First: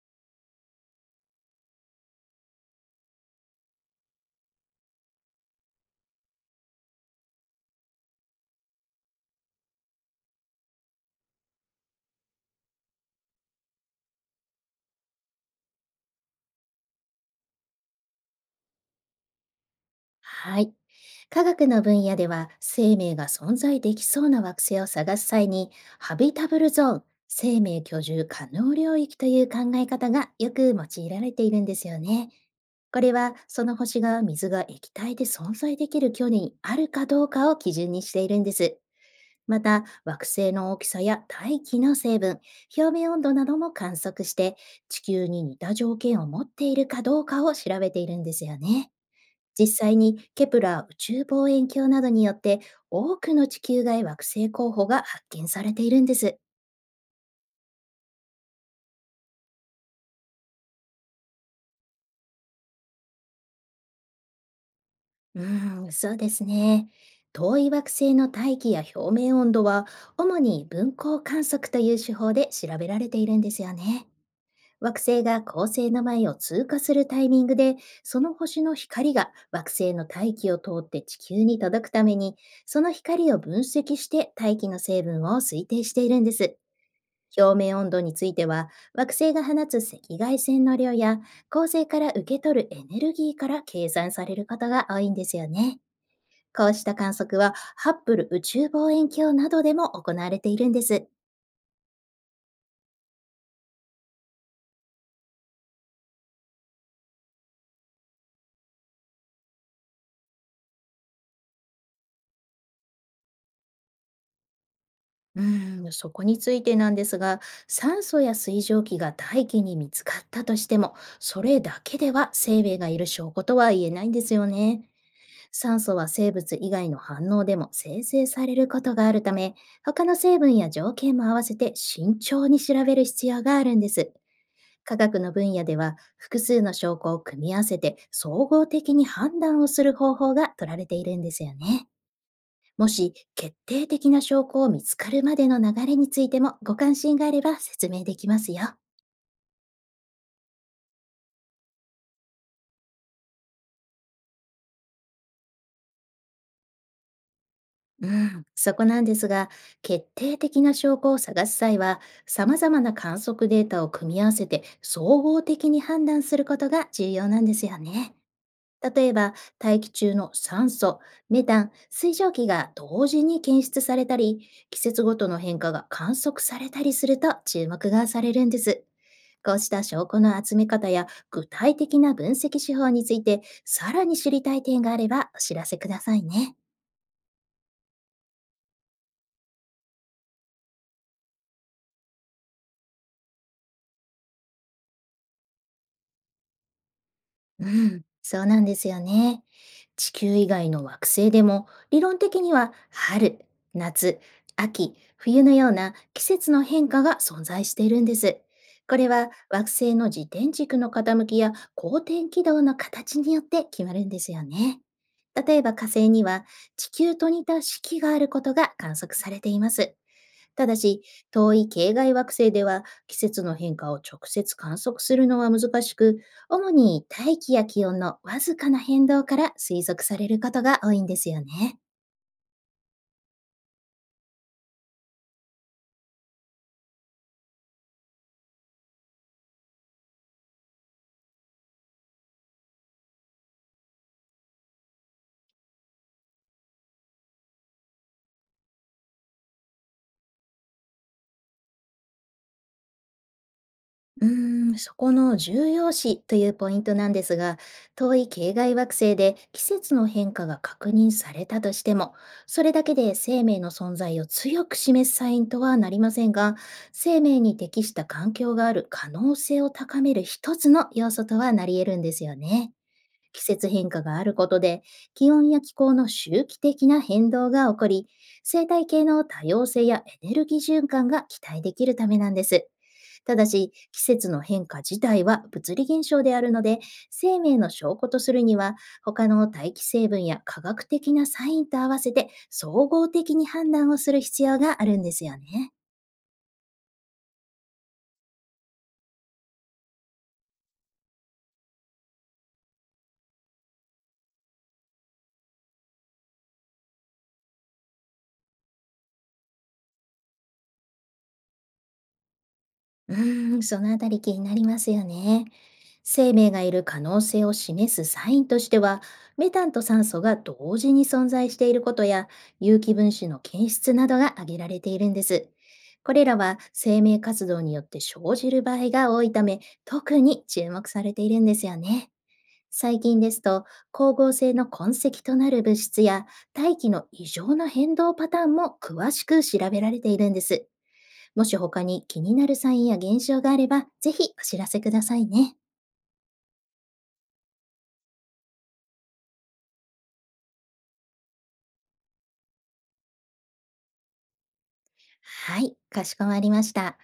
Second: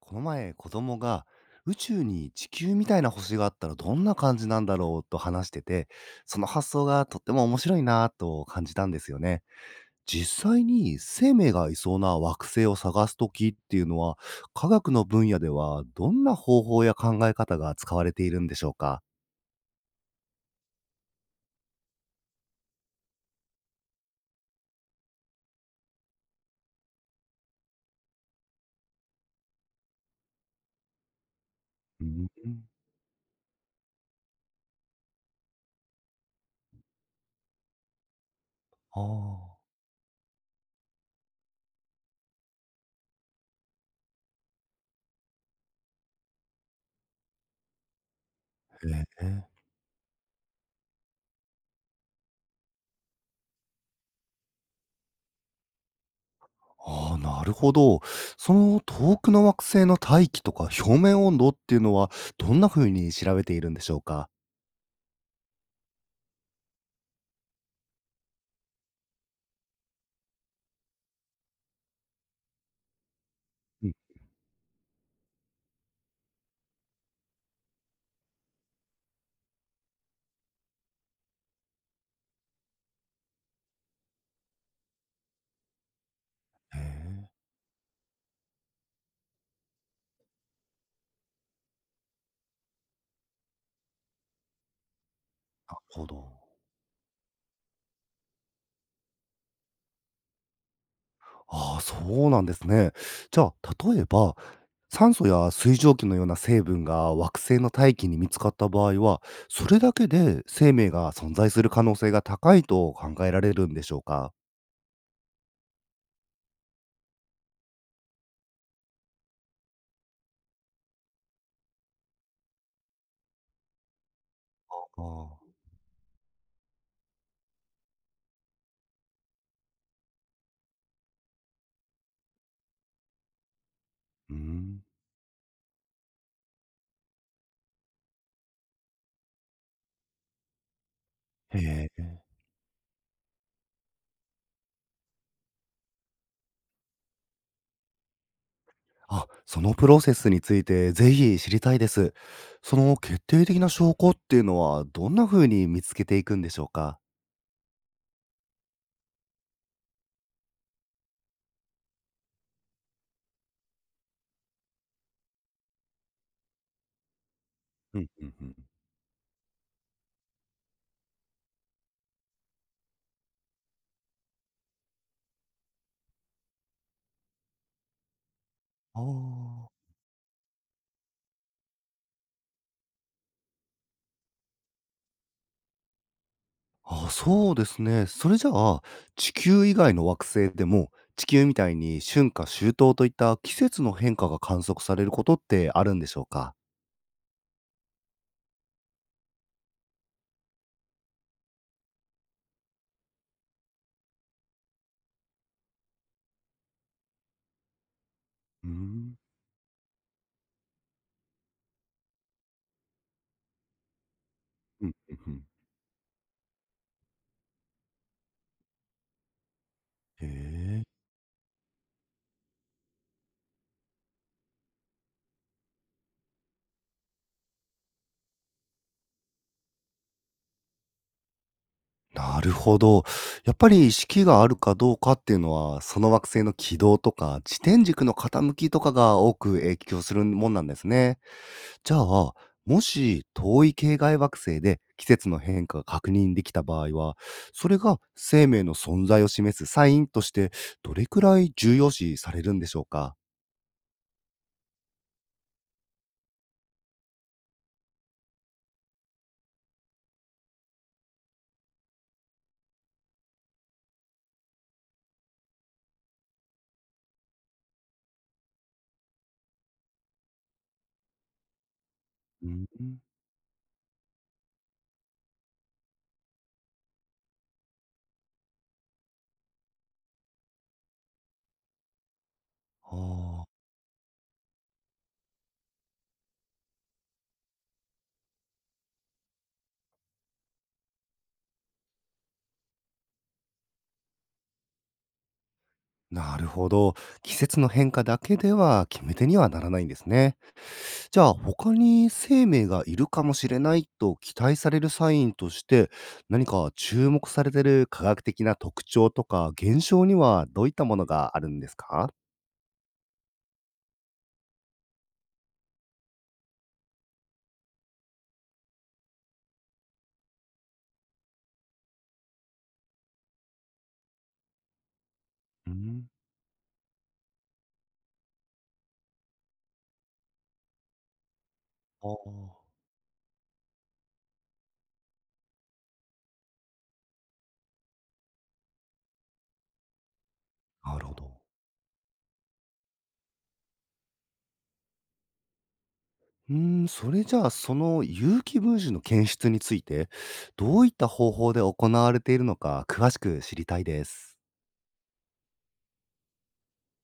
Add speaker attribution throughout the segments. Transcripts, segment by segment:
Speaker 1: この前、子供が宇宙に地球みたいな星があったらどんな感じなんだろうと話してて、その発想がとっても面白いなぁと感じたんですよね。実際に生命がいそうな惑星を探すときっていうのは、科学の分野ではどんな方法や考え方が使われているんでしょうか？
Speaker 2: はい。科学の分野では生命が存在できそうな惑星を探す際にハビタブルゾーン、生命居住可能領域という考え方がよく用いられているんですよ
Speaker 1: うん。
Speaker 2: ね。これはその星が水が液体で存在できる距離にあるかどうかを基準にしているんです。
Speaker 1: ああ。
Speaker 2: また惑星の大きさや大気の成分、表面温度なども観測して地球に似た条件を持っているかどうかを調べているんですよね。
Speaker 1: へえ。
Speaker 2: 実際にケプラー宇宙望遠鏡などによって多くの地球外惑星候補が発見されているんです。
Speaker 1: ああ、なるほど。その遠くの惑星の大気とか表面温度っていうのは、どんな風に調べているんでしょうか？
Speaker 2: そうですね。遠い惑星の大気や表面温度は主に分光観測という手法で調べられているんですよね。惑星が恒星の前を通過するタイミングで、その星の光が惑星の大気を通って地球に届くために、その光を分析して大気の成分を推定しているんです。
Speaker 1: へえ、
Speaker 2: 表面温度については、惑星が放つ赤外線の量や、恒星から受け取るエネルギーから計算されることが多いんですよ
Speaker 1: な
Speaker 2: ね。
Speaker 1: るほど。
Speaker 2: こうした観測は、ハッブル宇宙望遠鏡などでも行われているんです。
Speaker 1: ああ、そうなんですね。じゃあ、例えば、酸素や水蒸気のような成分が惑星の大気に見つかった場合は、それだけで生命が存在する可能性が高いと考えられるんでしょうか？
Speaker 2: そこについてなんですが、酸素や水蒸気が大気に見つかったとしても、それだけでは生命がいる証拠とは言えないんですよ
Speaker 1: あ
Speaker 2: ね。
Speaker 1: あ、
Speaker 2: 酸素は生物以外の反応でも生成されることがあるため、他の成分や条件も合わせて慎重に調べる必要があるんです。
Speaker 1: うん。
Speaker 2: 科学の分野では複数の証拠を組み合わせて総合的に判断をする方法が取られているんですよね。
Speaker 1: へえ。
Speaker 2: もし決定的な証拠を見つかるまでの流れについてもご関心があれば説明できますよ。
Speaker 1: あ、そのプロセスについてぜひ知りたいです。その決定的な証拠っていうのは、どんな風に見つけていくんでしょうか？
Speaker 2: うん、そこなんですが、決定的な証拠を探す際は、様々な観測データを組み合わせて総合的に判断することが重要なんですよ
Speaker 1: うん
Speaker 2: ね。
Speaker 1: うんうん。
Speaker 2: 例えば、大気中の酸素、メタン、水蒸気が同時に検出されたり、季節ごとの変化が観測されたりすると注目がされるんです。
Speaker 1: あ
Speaker 2: こう
Speaker 1: あ。
Speaker 2: した証拠の集め方や具体的な分析手法について、さらに知りたい点があればお知らせくださいね。
Speaker 1: あ、そうですね。それじゃあ、地球以外の惑星でも、地球みたいに春夏秋冬といった季節の変化が観測されることってあるんでしょうか？
Speaker 2: うん、そうなんですよね。地球以外の惑星でも理論的には春、夏、秋、冬のような季節の変化が存在しているんです。
Speaker 1: うー
Speaker 2: これ
Speaker 1: ん。
Speaker 2: は惑星の自転軸の傾きや公転軌道の形によって決まるんですよね。
Speaker 1: うんうんうん。
Speaker 2: 例えば火星には地球と似た四季があることが観測されています。
Speaker 1: へ
Speaker 2: ただ
Speaker 1: え。
Speaker 2: し、遠い系外惑星では季節の変化を直接観測するのは難しく、主に大気や気温のわずかな変動から推測されることが多いんですよね。
Speaker 1: なるほど。やっぱり式があるかどうかっていうのは、その惑星の軌道とか、自転軸の傾きとかが多く影響するもんなんですね。じゃあ、もし遠い系外惑星で季節の変化が確認できた場合は、それが生命の存在を示すサインとして、どれくらい重要視されるんでしょうか？
Speaker 2: そこの重要視というポイントなんですが、遠い系外惑星で季節の変化が確認されたとしても、それだけで生命の存在を強く示すサインとはなりませんが、生命に適した環境がある可能性を高める一つの要素とはなり得るんですよ
Speaker 1: うん、
Speaker 2: ね。季節変化があることで、気温や気候の周期的な変動が起こり、生態系の多様性やエネルギー循環が期待できるためなんです。
Speaker 1: あ
Speaker 2: ただ
Speaker 1: あ、
Speaker 2: し、季節の変化自体は物理現象であるので、生命の証拠とするには、他の大気成分や科学的なサインと合わせて、総合的に判断をする必要があるんですよね。
Speaker 1: なるほど。季節の変化だけでは決め手にはならないんですね。じゃあ、他に生命がいるかもしれないと期待されるサインとして、何か注目されてる科学的な特徴とか現象にはどういったものがあるんですか？
Speaker 2: そのあたり気になりますよね。生命がいる可能性を示すサインとしては、メタンと酸素が同時に存在していることや、有機分子の検出などが挙げられているんです。
Speaker 1: うん、
Speaker 2: これらは生命活動によって生じる場合が多いため、特に注目されているんですよ
Speaker 1: あ
Speaker 2: ね。
Speaker 1: あ。
Speaker 2: 最近ですと、光合成の痕跡となる物質や、大気の異常な変動パターンも詳しく調べられているんです。
Speaker 1: なるほど。
Speaker 2: もし他に気になるサインや現象があれば、ぜひお知らせくださいね。
Speaker 1: うーん、それじゃあ、その有機分子の検出について、どういった方法で行われているのか詳しく知りたいです。
Speaker 2: はい、かしこまりました。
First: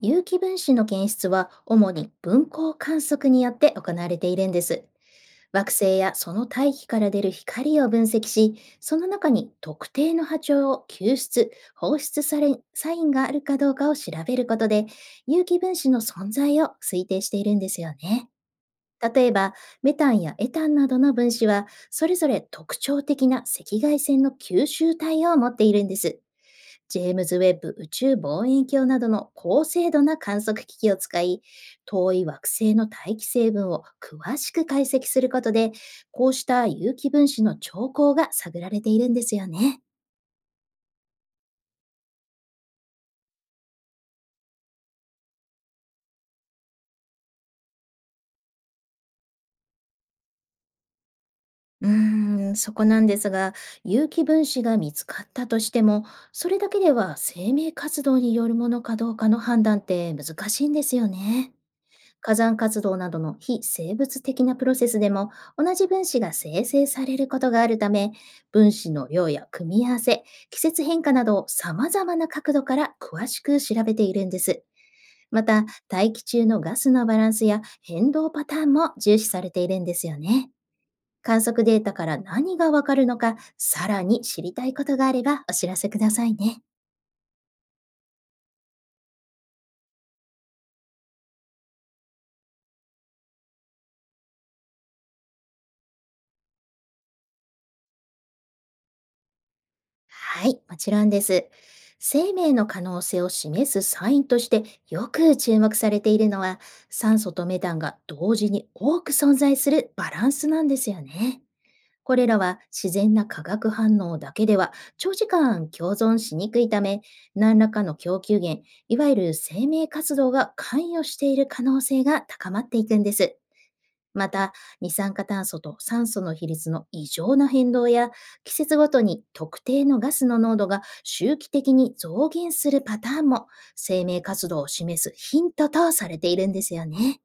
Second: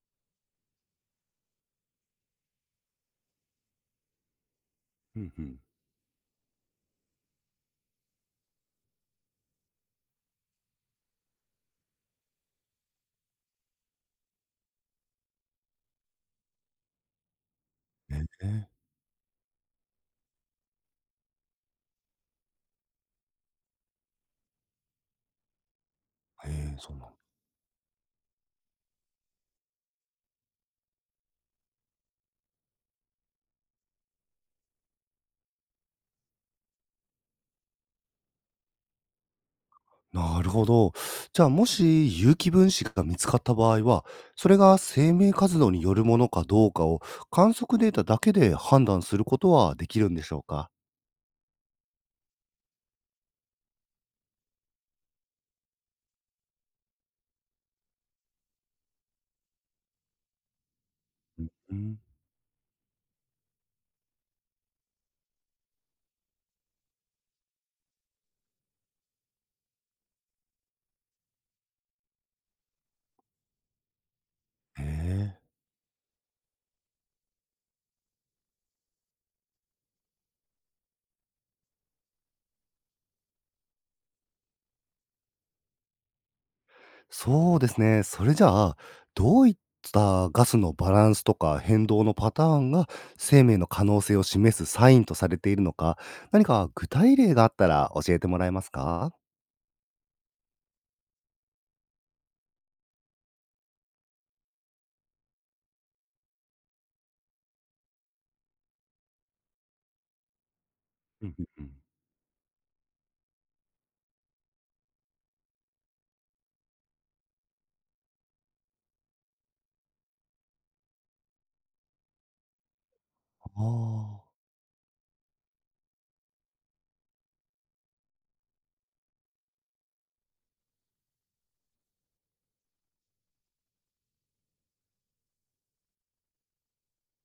Speaker 2: 有機分子の検出は主に分光観測によって行われているんです。
Speaker 1: うんうん。
Speaker 2: 惑星やその大気から出る光を分析し、その中に特定の波長を救出、放出され、サインがあるかどうかを調べることで、有機分子の存在を推定しているんですよ
Speaker 1: え
Speaker 2: ね。
Speaker 1: え、
Speaker 2: 例えば、メタンやエタンなどの分子は、それぞれ特徴的な赤外線の吸収体を持っているんです。
Speaker 1: ええ、そう
Speaker 2: ジ
Speaker 1: なん
Speaker 2: ェー
Speaker 1: だ。
Speaker 2: ムズ・ウェッブ宇宙望遠鏡などの高精度な観測機器を使い、遠い惑星の大気成分を詳しく解析することで、こうした有機分子の兆候が探られているんですよね。
Speaker 1: なるほど。じゃあ、もし有機分子が見つかった場合は、それが生命活動によるものかどうかを観測データだけで判断することはできるんでしょうか？
Speaker 2: そこなんですが、有機分子が見つかったとしても、それだけでは生命活動によるものかどうかの判断って難しいんですよ
Speaker 1: うん。
Speaker 2: ね。火山活動などの非生物的なプロセスでも同じ分子が生成されることがあるため、分子の量や組み合わせ、季節変化などを様々な角度から詳しく調べているんです。
Speaker 1: へえ。
Speaker 2: また、大気中のガスのバランスや変動パターンも重視されているんですよね。観測データから何がわかるのか、さらに知りたいことがあればお知らせくださいね。
Speaker 1: そうですね。それじゃあ、どういったガスのバランスとか変動のパターンが生命の可能性を示すサインとされているのか、何か具体例があったら教えてもらえますか？
Speaker 2: はい、もちろんです。生命の可能性を示すサインとしてよく注目されているのは、酸素とメタンが同時に多く存在するバランスなんですよ
Speaker 1: うん
Speaker 2: ね。
Speaker 1: うんうん。
Speaker 2: これらは自然な化学反応だけでは長時間共存しにくいため、何らかの供給源、いわゆる生命活動が関与している可能性が高まっていくんです。
Speaker 1: ああ
Speaker 2: ま
Speaker 1: ー。
Speaker 2: た、二酸化炭素と酸素の比率の異常な変動や、季節ごとに特定のガスの濃度が周期的に増減するパターンも、生命活動を示すヒントとされているんですよね。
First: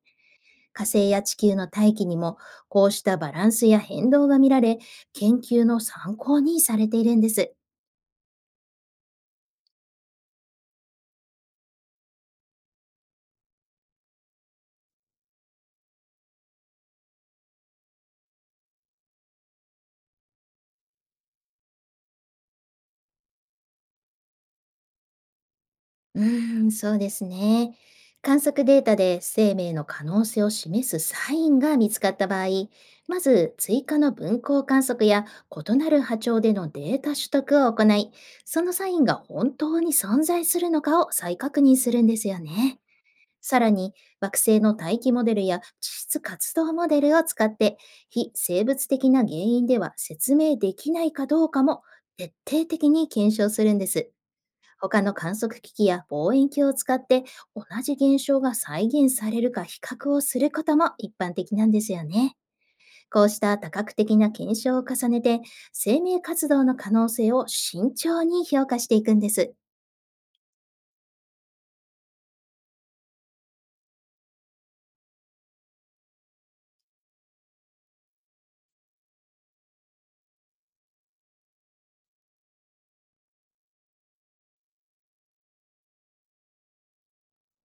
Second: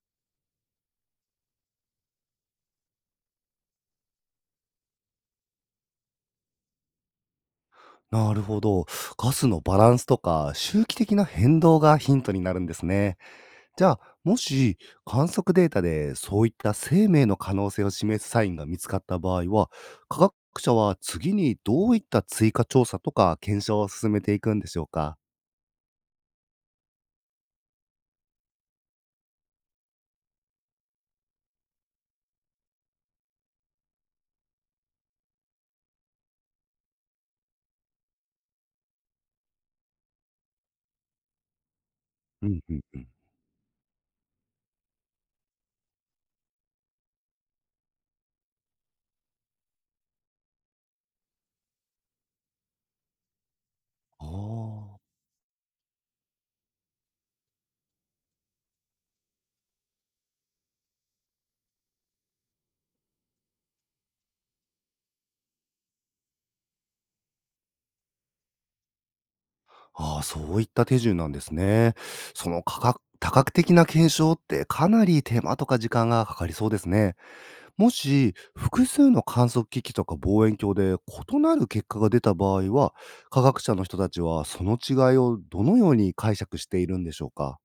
Speaker 2: 火星や地球の大気にも、こうしたバランスや変動が見られ、研究の参考にされているんです。
Speaker 1: なるほど。ガスのバランスとか周期的な変動がヒントになるんですね。じゃあ、もし観測データでそういった生命の可能性を示すサインが見つかった場合は、科学者は次にどういった追加調査とか検証を進めていくんでしょうか？
Speaker 2: そうですね。観測データで生命の可能性を示すサインが見つかった場合、まず追加の分光観測や異なる波長でのデータ取得を行い、そのサインが本当に存在するのかを再確認するんですよ
Speaker 1: うんう
Speaker 2: ね。
Speaker 1: ん、
Speaker 2: さらに、惑星の大気モデルや地質活動モデルを使って、非生物的な原因では説明できないかどうかも徹底的に検証するんです。
Speaker 1: あー。
Speaker 2: 他の観測機器や望遠鏡を使って同じ現象が再現されるか比較をすることも一般的なんですよね。こうした多角的な検証を重ねて生命活動の可能性を慎重に評価していくんです。
Speaker 1: あー、そういった手順なんですね。その科学、多角的な検証ってかなり手間とか時間がかかりそうですね。もし、複数の観測機器とか望遠鏡で異なる結果が出た場合は、科学者の人たちはその違いをどのように解釈しているんでしょうか？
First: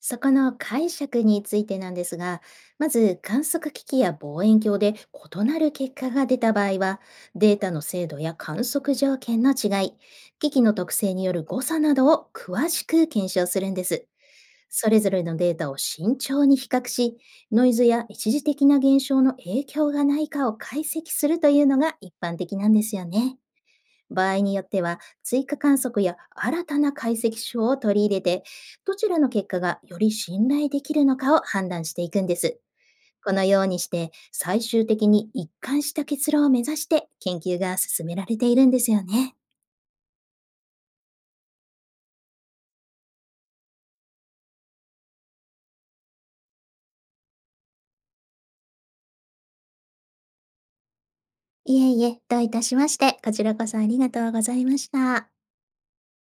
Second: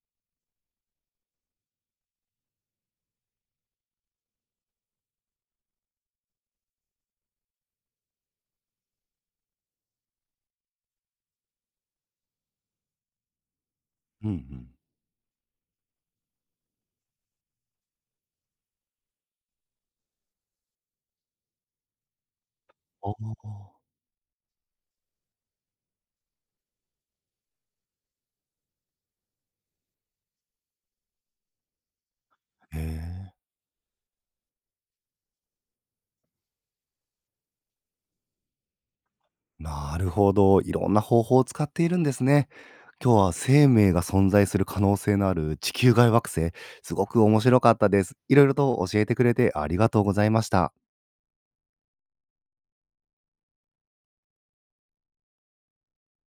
Speaker 2: そこの解釈についてなんですが、まず観測機器や望遠鏡で異なる結果が出た場合は、データの精度や観測条件の違い、機器の特性による誤差などを詳しく検証するんです。
Speaker 1: うんうん。
Speaker 2: それぞれのデータを慎重に比較し、ノイズや一時的な現象の影響がないかを解析するというのが一般的なんですよ
Speaker 1: あ
Speaker 2: ね。
Speaker 1: あ。
Speaker 2: 場合によっては追加観測や新たな解析書を取り入れて、どちらの結果がより信頼できるのかを判断していくんです。
Speaker 1: へ
Speaker 2: こ
Speaker 1: え。
Speaker 2: のようにして最終的に一貫した結論を目指して研究が進められているんですよね。
Speaker 1: なるほど。いろんな方法を使っているんですね。今日は生命が存在する可能性のある地球外惑星、すごく面白かったです。いろいろと教えてくれてありがとうございました。
Speaker 2: いえいえ、どういたしまして、こちらこそありがとうございました。